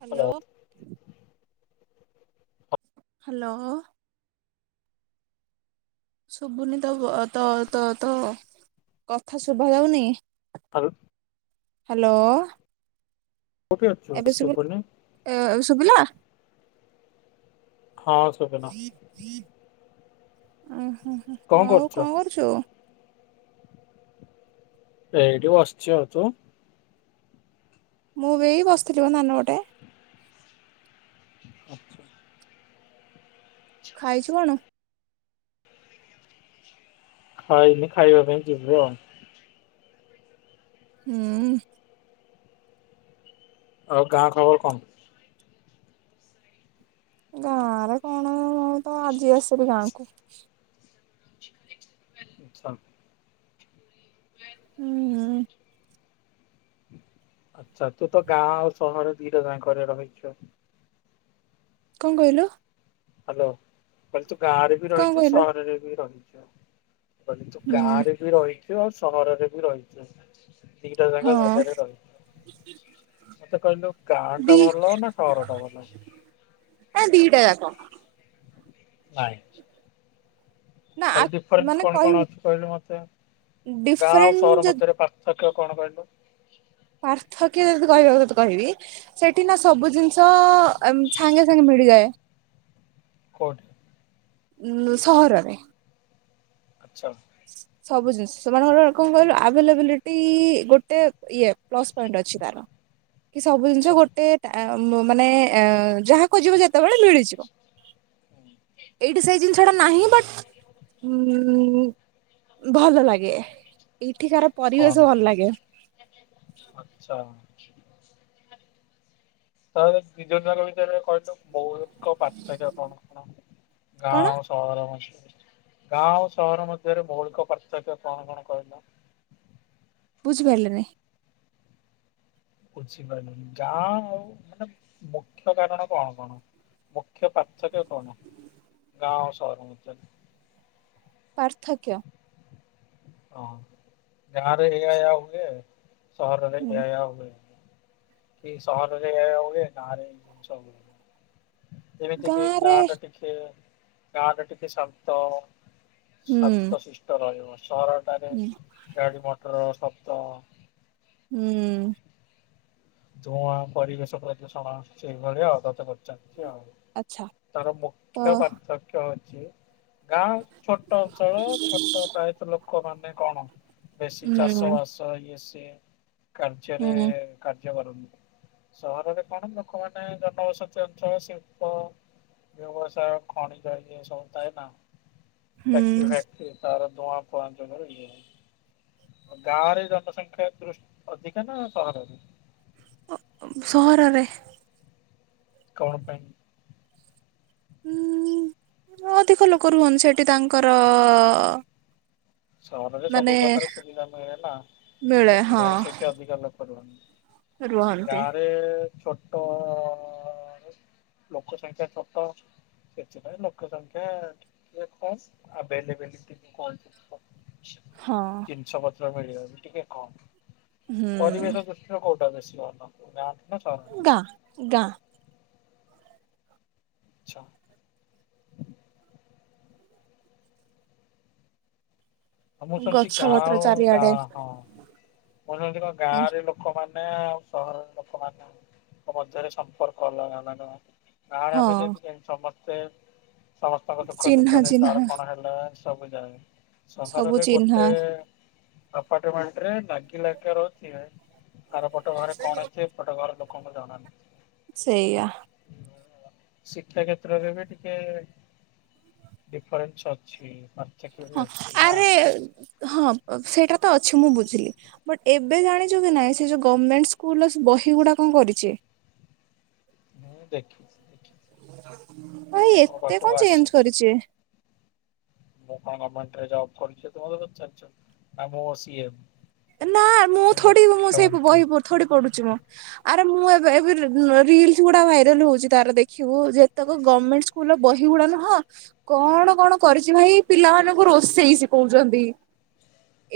Hello. Hello. ଶୁଭୁନି ତ-ତ-ତ-ତ କଥା ଶୁଭା ଯାଉନି। ହାଲ ହ୍ୟାଲୋ। କୋଉଠି ଅଛୁ ଏବେ ସୁବୁଲ ଶୁଭୁନି ଏବେ ସୁବିଲା? ହଁ ସୁବିଲା। ଉଁହୁ ଆଉ କରୁଛୁ? କଣ କରୁଚୁ? ଏଠି ବସଚି ତୁ? ମୁଁ ବି ଏଇ ବସିଥିଲି ମ ଦଣ୍ଡପଟେ। ଆଛା। ଖାଇଚୁ କଣ? ଖାଇନି ଖାଇବା ପାଇଁ ଯିବେ ଆଉ ହୁଁ। ଆ ଗାଁ ଖବର କଣ? ଗାଁ ରେ କଣ ଆଉ ମୁଁ ତ ଆଜି ଆସିଲି ଗାଁକୁ ଆଛା। ହୁଁ। ଆଛା ତୁ ତ ଗାଁ ଆଉ ସହର ଦିଇଟା ଯାକରେ ରହିଛୁ ଆ କଣ କହିଲ? ହାଲୋ କହିଲେ ତୁ ଗାଁରେ ବି କଣ ରହିଛୁ କହିଲୁ ସହରରେ ବି ରହିଛୁ। ମୁଁ କହିଲି ତୁ ହୁଁ ଗାଁ ରେ ବି ରହିଚୁ ଆଉ ସହରରେ ବି ରହିଚୁ। ଦିଇଟା ଯାଙ୍କ ହଁ ଜାଗାରେ ରହିଚୁ। ମତେ କହିଲୁ ଗାଁ ଦି ଟା ଭଲ ନା ସହର ଟା ଭଲ? ନା ଦିଟା ଯାକ ନାଇଁ। ନା ତାହଲେ ଡିଫରେନ୍ସ ମାନେ କଣ କଣ କହିବୁ ଅଛି। କହିଲୁ ମତେ? ଗାଁ ଓ ଡିଫରେଣ୍ଟ ସହର ଯଦି ମଧ୍ୟରେ ପାର୍ଥ କ୍ୟ କଣ କହିଲୁ? ପାର୍ଥକ୍ୟ ଯଦି କହିବା କଥା କହିବି। ସେଠି ନା ସବୁ ଜିନିଷ ସାଙ୍ଗେ ସାଙ୍ଗେ ମିଳ ମିଳିଯାଏ। କୋଉଠି? ନୁଁ ସହରରେ। ଆଛା। ସ ସବୁ ଜିନିଷ ସେମାନଙ୍କର କଣ କହିଲ ଆଭେଲେବିଲିଟି ଗୋଟେ ଇଏ ପ୍ଲସ ପଏଣ୍ଟ ଅ ଅଛି ତାର। କି ସବୁ ଜିନିଷ ଆଚ୍ଛା। ଗୋଟେ ଟା ଆ ମାନେ ଏ ଯାହାଖୁଯିବ ଯେତେବେଳେ ମିଳିଯିବ। ହୁଁ। ଏଇଠି ସେଇ ଜିନିଷଟା ନାହିଁ ବାଟ୍ ଉଁ ଭଲ ଲାଗେ। ଏଇଠିକାର କଣ ପରିବେଶ ଭଲ ଲାଗେ। ଆଚ୍ଛା ତ ଏବେ ଦିଇଜଣ ଯାଙ୍କ ଭିତରେ କହିଲୁ ମୋ କ ପାର୍ଥକ୍ୟ କଣ କଣ ଗାଁ କଣ ଓ ସହର ମ ଗାଁ ଓ ସହର ମଧ୍ୟରେ ମୌଳିକ ପାର୍ଥକ୍ୟ କଣ କଣ କହିଲ? ବୁଝିପାରିଲିନି? ବୁଝିପାରିଲିନି ଗାଁ ଆଉ ମାନେ ମୁଖ୍ୟ କାରଣ କଣ କଣ? ମୁଖ୍ୟ ପାର୍ଥକ୍ୟ କଣ ଗାଁ ଆଉ ସହର ମଧ୍ୟରେ? ପାର୍ଥକ୍ୟ? ହଁ ଗାଁ ରେ ଏଇଆ ଏଇଆ ହୁଏ। ସହରରେ ହୁଁ ଏଆ ଏଆ ହୁଏନି। କି ସହରରେ ଏଇଆ ଏଇଆ ହୁଏ ଗାଁ ରେ ଏମିତି ସବୁ ହୁଏ। ଏମିତିକି ଗାଁରେ ଗାଁ ଟା ଟିିକେ ଗାଁ ଟା ଟିିକେ ଶାନ୍ତ ହୁଁ ଶାନ୍ତ ସିଷ୍ଟ ରହିବ। ସହରଟାରେ ଗାଡି ମଟର ଶବ୍ଦ ହୁଁ। ଧୂଆଁ ପରିବେଶ ପ୍ରଦୂଷଣ ସେଇଭଳିଆ ଆଉ ତତେ ପଚାରୁ ଛିଆଉ ଆଚ୍ଛା ତାର ତ ମୁଖ୍ୟ ପାର୍ଥକ୍ୟ ଅଛି ଗାଁ ଛୋଟ ଅଞ୍ଚଳ ଛୋଟ ପ୍ରାୟତଃ ଲୋକ ମାନେ କଣ ବେଶୀ ଚାଷ ହୁଁ ବାସ ଇଏ ସିଏ କାର୍ଯ୍ୟରେ ହୁଁ କା ଯ୍ୟା କରନ୍ତି ସହରରେ କଣ ଲୋକମାନେ ଜନବସତି ଅଞ୍ଚଳ ଶିଳ୍ପ ବ୍ୟବସ୍ସାୟ ଖଣି ଜାଇ ଏସବୁଥାଏ ନା। ହୁଁ ଫ୍ୟାକ୍ଟରି ଫ୍ୟାକ୍ଟରି ତାର ଧୁଆଁଫୁଆ ଯୋଉ [unintelligible] ଗାଁରେ ଜନସଂଖ୍ୟା ଦୃଷ୍ ଅଧିକା ନା ସହରରେ? ସହରରେ। କଣ ପାଇଁ? ଉଁ-ଉଁ ଅଧିକ ଲୋକ ରୁହନ୍ତି ସେଠି ତାଙ୍କର। ସହରରେ ମାନେ ସବୁ ପ୍ରକାର ସୁବିଧା ମିଳେ ନାଁ ମିଳେ ହଁ ସେଥିପାଇଁ ସେଠି ଅଧିକା ଲୋକ ରୁହନ୍ତି। ରୁହନ୍ତି ଗାଁରେ ଛୋଟ ଅ ଲୋକ ସଂଖ୍ୟା ସତ ସେଥିପାଇଁ ଲୋକ ସଂଖ୍ୟା ଟିକିଏ କମ୍ ଆଭେଲେବଟି କମ୍। ହଁ ଜିନିଷ ପତ୍ର ମିଳିିବ ଟିକେ କମ୍ ପରିବେଶ ହୁଁ ଦୃଷ୍ଟିରୁ କୋଉୁ ଏକାଦଶୀ ଅନ୍ନ କୁ ନାହାନ୍ତି। ଗାଁ ଗାଁ ଆଛା। ମୁଁ ଶୁଣିଛି ଗଛ ଗାଁ ପତ୍ର ଆଉ ଚାରିଆଡେ ଗାଁ ହଁ ମୁଁ ଶୁଣିଛି କଣ ଗାଁରେ ଲୋକମାନେ- ମାନେ ସହରର ଲୋକମାନଙ୍କ ମଧ୍ୟରେ ସମ୍ପର୍କ ଅଲଗା ନାଁ କଣ? ଗାଁରେ ହଁ ଆମେ ଯେମିତି ସମସ୍ତେ ସମସ୍ତଙ୍କ ଦୁଃଖ ଦୁଃଖ ଚିହ୍ନା ନେଇ ଚିହ୍ନା କାହାର କଣ ହେଲେ ସବୁ ଯାଏ ସବୁ ସହରରେ ଚିହ୍ନା ଗୋଟେ ଆପାର୍ଟମେଣ୍ଟରେ ଲାଗି ଲାଗିକା ରହୁଛି ହେ ଆର ପଟ ଘରେ କଣ ହେଇଛି ଏ ପଟ ଘର ଲୋକ କଣ ଜଣାନାହିଁ। ସେଇଆ ଶିକ୍ଷା କ୍ଷେତ୍ରରେ ବି ଟିକେ ଡିଫରେନ୍ସ ଅଛି। ହଁ ଚା [inaudible] ଆରେ ହଁ ସେ ସେଇଟା ତ ଅଛି ମୁଁ ବୁଝିଲି ବଟ ଏବେ ଜାଣିଛୁ କି ନାଇଁ ସେ ଯୋଉ ଗମେଣ୍ଟ ସ୍କୁଲର ସେ ବହି ଗୁଡା କଣ କରିଛି। [inaudible] ମୁଁ ଦେଖିଛି ଦେଖିଛି ପୁଣି ମୋ ଏତେ ପାଖକୁ କଣ ଚେଞ୍ଜ ଆସିଛି। କରିଛି ମୁଁ କଣ ଗମେଣ୍ଟ ରେ ଜବ କରଛି ତମେ ମତେ ପଚାରୁଛ ଆ ମୁଁ ସିଏ ନାଁ ମୁଁ ଥୋଡି ମୁଁ ସେଇ ବହି ଥୋଡି ପଢୁଛି ମୁଁ ମୁଁ ଏବେ ଏବେ ରି ରିଲ୍ସ ଗୁଡା ଭାଇରାଲ ହଉଛି ତାର ଦେଖିବୁ ଯେତେକ ଗମେଣ୍ଟ ସ୍କୁଲର ବହିଗୁଡା ହଁ କଣ କଣ କରିଛି ଭାଇ ପିଲାମାନଙ୍କୁ ରୋଷେଇ ଶିଖଉଛନ୍ତି।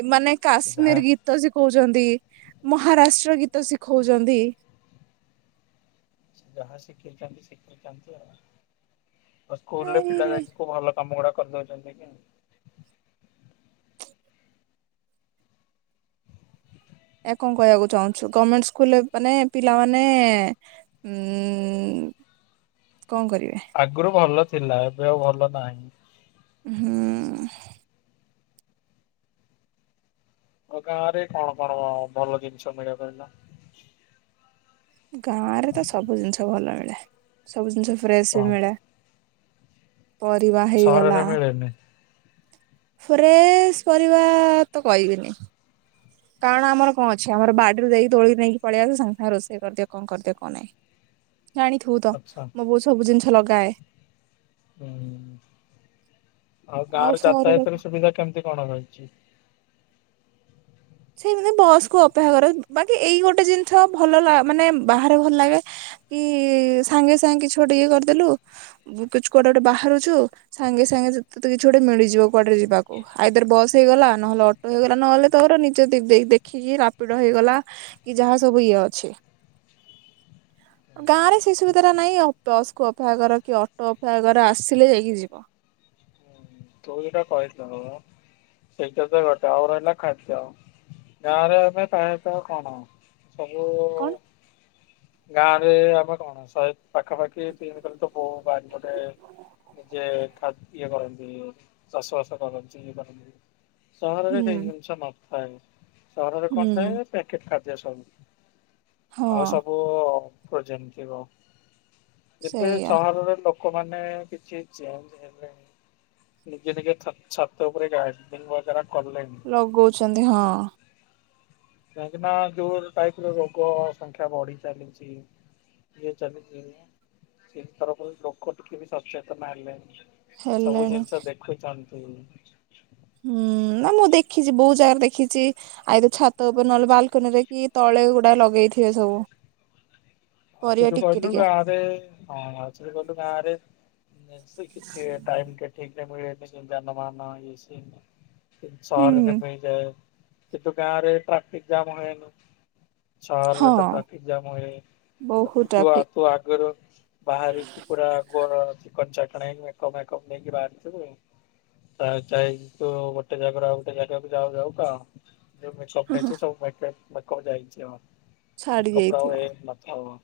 ଏମାନେ ସେ ଯାହା କାଶ୍ମୀର ଗୀତ ଶିଖଉ ଛନ୍ତି ମହାରାଷ୍ଟ୍ର ଗୀତ ଶିଖଉଛନ୍ତି। ସେ ଯାହା ଶିଖିଛନ୍ତି ଶିଖଉଛନ୍ତି ଆଉ ଆଉ ସ୍କୁଲରେ ଆରେ ପିଲା ଯାଇ କୋଉ ଭଲ କାମ ଗୁଡା କରିଦେଉଛନ୍ତି କି। ଏହା କଣ କହିବାକୁ ଚାହୁଁଛୁ ଗର୍ମେଣ୍ଟ ସ୍କୁଲରେ ମାନେ ପିଲାମାନେ ଉଁ [inaudible] ଆଗରୁ ଭଲ ଥିଲା ଏବେ ଆଉ ଭଲ ନାହିଁ। ହୁଁ ଆଉ ଗାଁରେ କଣ କଣ ଭଲ ଜିନିଷ ମିଳେ କହିଲ? ଗାଁରେ ତ ସବୁ ଜିନିଷ ଭଲ ମିଳେ ସବୁ ଜିନିଷ ଫ୍ରେସ ବି କଣ ମିଳେ। ପରିବା ହେଇଗଲା ସହରରେ ମିଳେନି। ଫ୍ରେଶ ପରିବା ତ କହିବିନି। କାରଣ ଆମର କଣ ଅଛି ଆମର ବାଡିରୁ ଯାଇକି ତୋଳିିକି ନେଇକି ପଳେଇଆସ ସାଙ୍ଗେ ସାଙ୍ଗେ ରୋଷେଇ କରିଦିଅ କଣ କରିଦିଅ କଣ ନାହିଁ। ଜାଣିଥିବୁ ତ ଆଚ୍ଛା ମୋବୋଉ ସବୁ ଜିନିଷ ଲଗାଏ। ହୁଁ। ଆଉ ଗାଁର ଯାତାୟତ ର ସୁବିଧା କେମିତି କଣ ରହିଛି? ସେଇ ମାନେ ବସ୍ କୁ ଅପେକ୍ଷା କର ବାକି ଏଇ ଗୋଟେ ଜିନିଷ ଭଲ ମାନେ ବାହାରେ ଭଲ ଲାଗେ କି ସାଙ୍ଗେ ସାଙ୍ଗେ କିଛି ଗୋଟେ ଟିକେ କରିଦେଲୁ କିଛି କୁଆଡେ ଗୋଟେ ବାହାରୁଛୁ ସାଙ୍ଗେ ସାଙ୍ଗେ ତତେ କିଛି ଗୋଟେ ମିଳିଯିବ କୁଆଡେ ଯିବ ଯିବାକୁ ଆଇଦର ବସ ହେଇଗଲା ନହେଲେ ଅଟୋ ହେଇଗଲା ନହେଲେ ତୋର ଯଦିଦେ ଦେ ଦେଖିକି ରାପିଡ ହେଇଗଲା କି ଯାହା ସବୁ ଇଏ ଅଛି। ହ [inaudible] ଗାଁ ରେ ସେଇ ସୁବିଧା ଟା ନାହିଁ ଆଉ ବସ୍ କୁ ଅପେକ୍ଷା କର କି ଅଟୋ ଅପେକ୍ଷା କର ଆସିଲେ ଯାଇକି ଯିବ। [inaudible] ତୁ ହୁଁ ଯୋଉଟା କହିଥିଲୁ ମ ସେଇଟା ତ ଗୋଟେ ଆଉ ରହିଲା ଖାଦ୍ୟ, ଗାଁରେ ଆମେ ପ୍ରାୟତଃ କଣ ସବୁ କଣ ଗାଁରେ ଆମେ କଣ, ଶହେ ପାଖାପାଖି ତିନି ବୋଉ ବାରିପଟେ ନିଜେ ଇଏ କରନ୍ତି ଚାଷବାସ କରନ୍ତି, ପାଖାପାଖି ସହରରେ ସେଇ ହୁଁ ଜିଣିଷ ନଥାଏ। ସହରରେ କଣ ହୁଁ ଥାଏ ପ୍ୟାକେଟ ଖାଦ୍ୟ ସବୁ, ଆଉ ହଁ ସବୁ ଫ୍ରୋଜନ ଥିବ, ଯେବେ ସେଇଆ ସହରର ଲୋକ ଲୋକମାନେ କିଛି ଚେଞ୍ଜ ହେଲେଣି। ନିଜେ ନିଜେ ଛାତ ଉପରେ ଗାର୍ଡେନିଙ୍ଗ ବଗେରା କଲେଣି। ଲଗଉଛନ୍ତି ହଁ। କାହିଁକି ନା ଯୋଉ ଟାଇପର ରୋଗ ସଂଖ୍ୟା ବଢି ଚାଲିଛି। ଇଏ ଚାଲିଛି, ସେଇ ତରଫରୁ ଲୋକ ଟିକେ ବି ସଚେତନ ହେଲେ ସବୁ ହେଲେଣି ଜିନିଷ ଦେଖୁଛନ୍ତି। ହୁଁ। ନା ମୁଁ ଦେଖିଛି ବହୁତ ଜାଗାରେ ଦେଖିଛି ଆଇ ତ ଛାତ ଉପରେ ନହେଲେ ବାଲକନି ରେ କି ତଳେ ଗୁଡା ଲଗେଇ ଥିବେ ସବୁ। ଆକଚଲି ପରିବା କଣ୍ ଟିକେ ହେଇଚି ନା ଟିକେ ଗାଁ ରେ, ହଁ ଆକଚଲି କଲୁ ଗାଁ ରେ କିଛି କିଛି ଟାଇମ ଟେ ଠିକରେ ମିଳେନି ଜାନ ବାହନ ଇଏ ସିଏ ସହରରେ ମିଳିଯାଏ, କିନ୍ତୁ ଗାଁରେ ଟ୍ରାଫିକ ଜାମ ହୁଏନି। ହଁ ଚାର ତ ଟ୍ରାଫିକ ଜାମ ହୁଏ। ବହୁତ ଯିବ ଟ୍ରାଫିକ ତୁ ଆଗରୁ ବାହାରି ପୁରା ଗର ଚିକଣ ଚାକଣ୍ ହେଇ ମେକ ଅପ ଫେକ୍ ଅପ୍ ନେଇକି ବାହାରି ଥିବୁ ଆଉ। ତା ଯାଇକି ତୁ ଗୋଟେ ଜାଗାରେ ଆଉ ଗୋଟେ ଜାଗାକୁ ଯାଉ ଯାଉ କା ଯୋଉ ମେକ ଅପ୍ ନେଇଚୁ ସବୁ ମେକ୍ ମେକ ମେକ ଅପ୍ ଯାଇଛି ଆଉ, ଛାଡି ମେକ ଅପ୍ ର ଆଉ ଯାଇଥିବ ଏମ୍ ନଥିବ।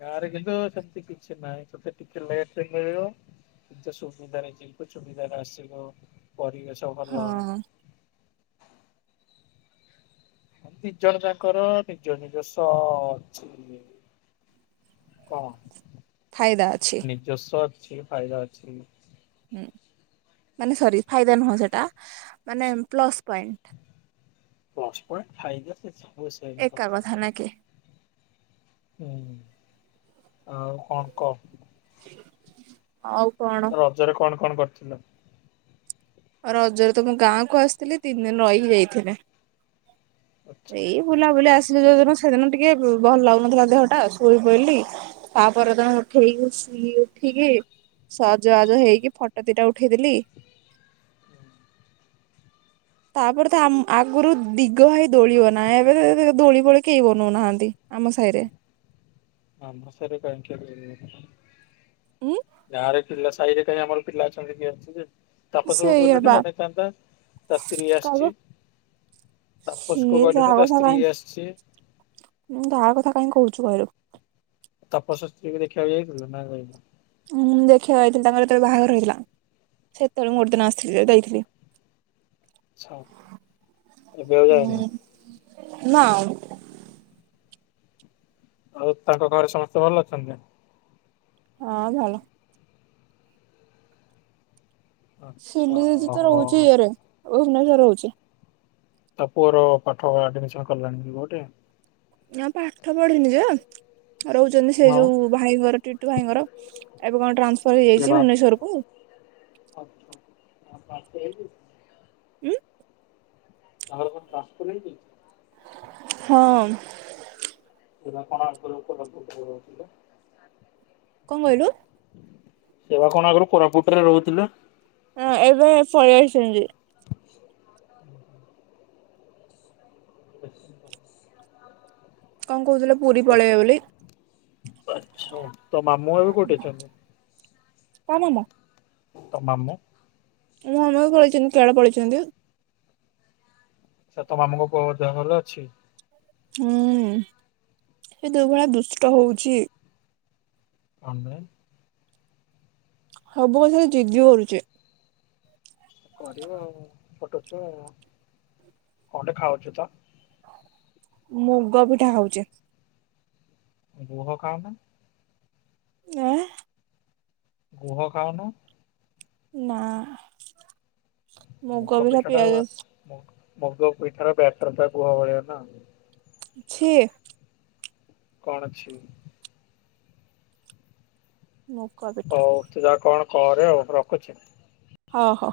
ଗାଁରେ କିନ୍ତୁ ସେମତି କିଛି ନାହିଁ, ତତେ ଟିକେ ଲେଟରେ ମିଳିବ। କିନ୍ତୁ ସୁବିଧାରେ ଯିବୁ, ସୁବିଧାରେ ଆସିବୁ ପରିବେଶ ଭଲ। ହଁ ଦି ଜଣ ଯାଙ୍କର ନିଜ ନିଜସ୍ଵ ଅଛି। କଣ? ଫାଇଦା ଅଛି। କି ଫାଇଦା ଅଛି। ମାନେ ସରି ଫାଇଦା ନୁହଁ ସେଟା, ମାନେ ପ୍ଲସ ପଏଣ୍ଟ। ପ୍ଲସ ପ୍ୟାଣ୍ଟ ଫାଇଦା ସେ ଏକା କଥା ନା କି? ହୁଁ ଆଉ କଣ କ। ହଉ। ତାର ରଜ ରେ କଣ କଣ କରିଥିଲ? ଆଉ ରଜରେ ତ ମୁ ଗାଁ କୁ ଆସିଥିଲି ତିନି ଦିନ ରହିକି ଯାଇଥିଲି। ଆଚ୍ଛା। ଏଇ ବୁଲାବୁଲି ଆସ ଯଦିନ ସେଦିନ ଟିକେ ଭଲ ଲାଗୁନଥିଲା ଦେହ ଟା ଶୋଇ ପଇଲି ତାପର ଦିନ ଉଠେଇକି ଟିକେ ଉଠିକି ସଜବାଜ ହେଇକି ଫଟୋ ଦିଟା ଉଠେଇ ଦେଲି। ତାପରେ ତ ଆମ ଆଗରୁ ଦିଗ ହୋଇ ଦୋଳି ବାନା ହୁଏ, ଏବେ ଦୋଳି ଫୋଳି କେହି ବନଉନାହାନ୍ତି। ଆମ ସାହିରେ। ଆମ ସାହିରେ କାଇଁ କିଏ ଦୋଳି ଲଗାଉଛି, ଉଁ ଗାଁ ରେ ଥିଲା ସାହିରେ କାଇଁ ଆମର ପିଲା ଅଛନ୍ତି କିଏ ଅଛି ଯେ ତାପ ସବୁ ସେଇଆ କଲେଣିି ବା ମନେ ଚାତା ତା ସ୍ତ୍ରୀ କହିବ ଆସଛି। ତାପସ କୁ ସିଏ କହିଲନି ତା ସ୍ତ୍ରୀ ଆସଛି। ମୁଁ ତା କଥା କାହିଁ କହୁଛୁ କହିଲୁ? ତାପସ ସ୍ତ୍ରୀ କୁ ଦେଖିବାକୁ ଯାଇଥିଲୁ ନା ଯାଇନୁ? ଦେଖିବାକୁ ଯାଇଥିଲି ତାଙ୍କର ଯେତେବେଳେ ବାହା ଘର ହେଇଥିଲା। ସେତେବେଳେ ମୁ ଗୋଟେଦିନ ଆସିଥିଲି ଯେତେ ବେଳେ ଥିଲି। ଛ ଏବେ ଆଉ ଯାଇନ। ନାଇ। ଆଉ ତାଙ୍କ ଘରେ ସମସ୍ତେ ଭଲ ଅଛନ୍ତି। ହଁ ଭଲ। ଆଚ୍ଛା ସିଲି ଦିଦି ତ ରହୁଛି ହଁ ଇଏରେ ଭୁବନେଶର ରହୁଛି। ତା ପୁଅର ପାଠ ଆଡମିସନ କଲାଣି କି କୋଉଠି। ନାଁ ପାଠ ପଢିନି ଯେ ରହୁଛନ୍ତି ସେ ଆଉ ଯୋଉ ଭାଇଙ୍କର ଟିଟୁ ଭାଇଙ୍କର। ଏବେ କଣ ଟ୍ରାନ୍ସଫର୍ ଏ ହେଇଯାଇଛି ବା ଭୁବନେଶ୍ଵର କୁ। ତାଙ୍କର ଟ୍ରାଂଶପର ହେଇଯାଇଛି। ଉଁ। ତାଙ୍କର କଣ ଟ୍ରାଶପର ହେଇଯାଇଛି। ହଁ। ସେ ବା କଣ ଆଗରୁ କୋରାପୁଟ ରେ ରହୁଥିଲେ। କଣ କହିଲୁ ସେବା କଣ ଆଗରୁ କୋରାପୁଟ ରେ ରହୁଥିଲେ। ହଁ ଏବେ ପଳେଇ ଆଈଚନ୍ତି। ହ ଆଛା। କଣ କହୁଥିଲ। ଆଛା ତୋ ମାମୁଁ ଏବେ କୋଉଠି ଅଛନ୍ତି। କା ମାମୁଁ। ତୋ ମାମୁଁ। ମୁଁ ମାମୁଁ ବି ପଳେଇଛନ୍ତି କରେଳ ପଳେଇଛନ୍ତି। ଆଛା ତୋ ମାମୁଁ ଙ୍କ ପୁଅ ଦେହ ଭଲ ଅଛି। ହୁଁ ସେ ଯୋଉ ଭଳିଆ ଦୁଷ୍ଟ ହଉଛି। କଣ ପାଇଁ। ସବୁ କଥାରେ ଜିଦି କରୁଚି। କରିବ ଆଉ ଛୋଟ ଛୁଆ ଆଉ କଣ ଗୋଟେ ଖାଉଚୁ ତ। ମୁଗ ପିଠା ଖାଉଛି। ଗୁହ ଖାଉନୁ। ଏଁନ। ଗୁହ ଖାଉନୁ। ନା। ମୁଗ ପିଠା ପିଠାଟା। ପିଆଜ ମୁଗ ପିଠା ର ବ୍ୟାଟର ଟା ଗୁହ ଭଳିଆ ନା। ଛି। କଣ ଛି। ମୁଗ ପିଠା। ହଉ ତୁ ଯା କଣ କରେ ଆଉ ରଖୁଛି। ହଉ ହଉ।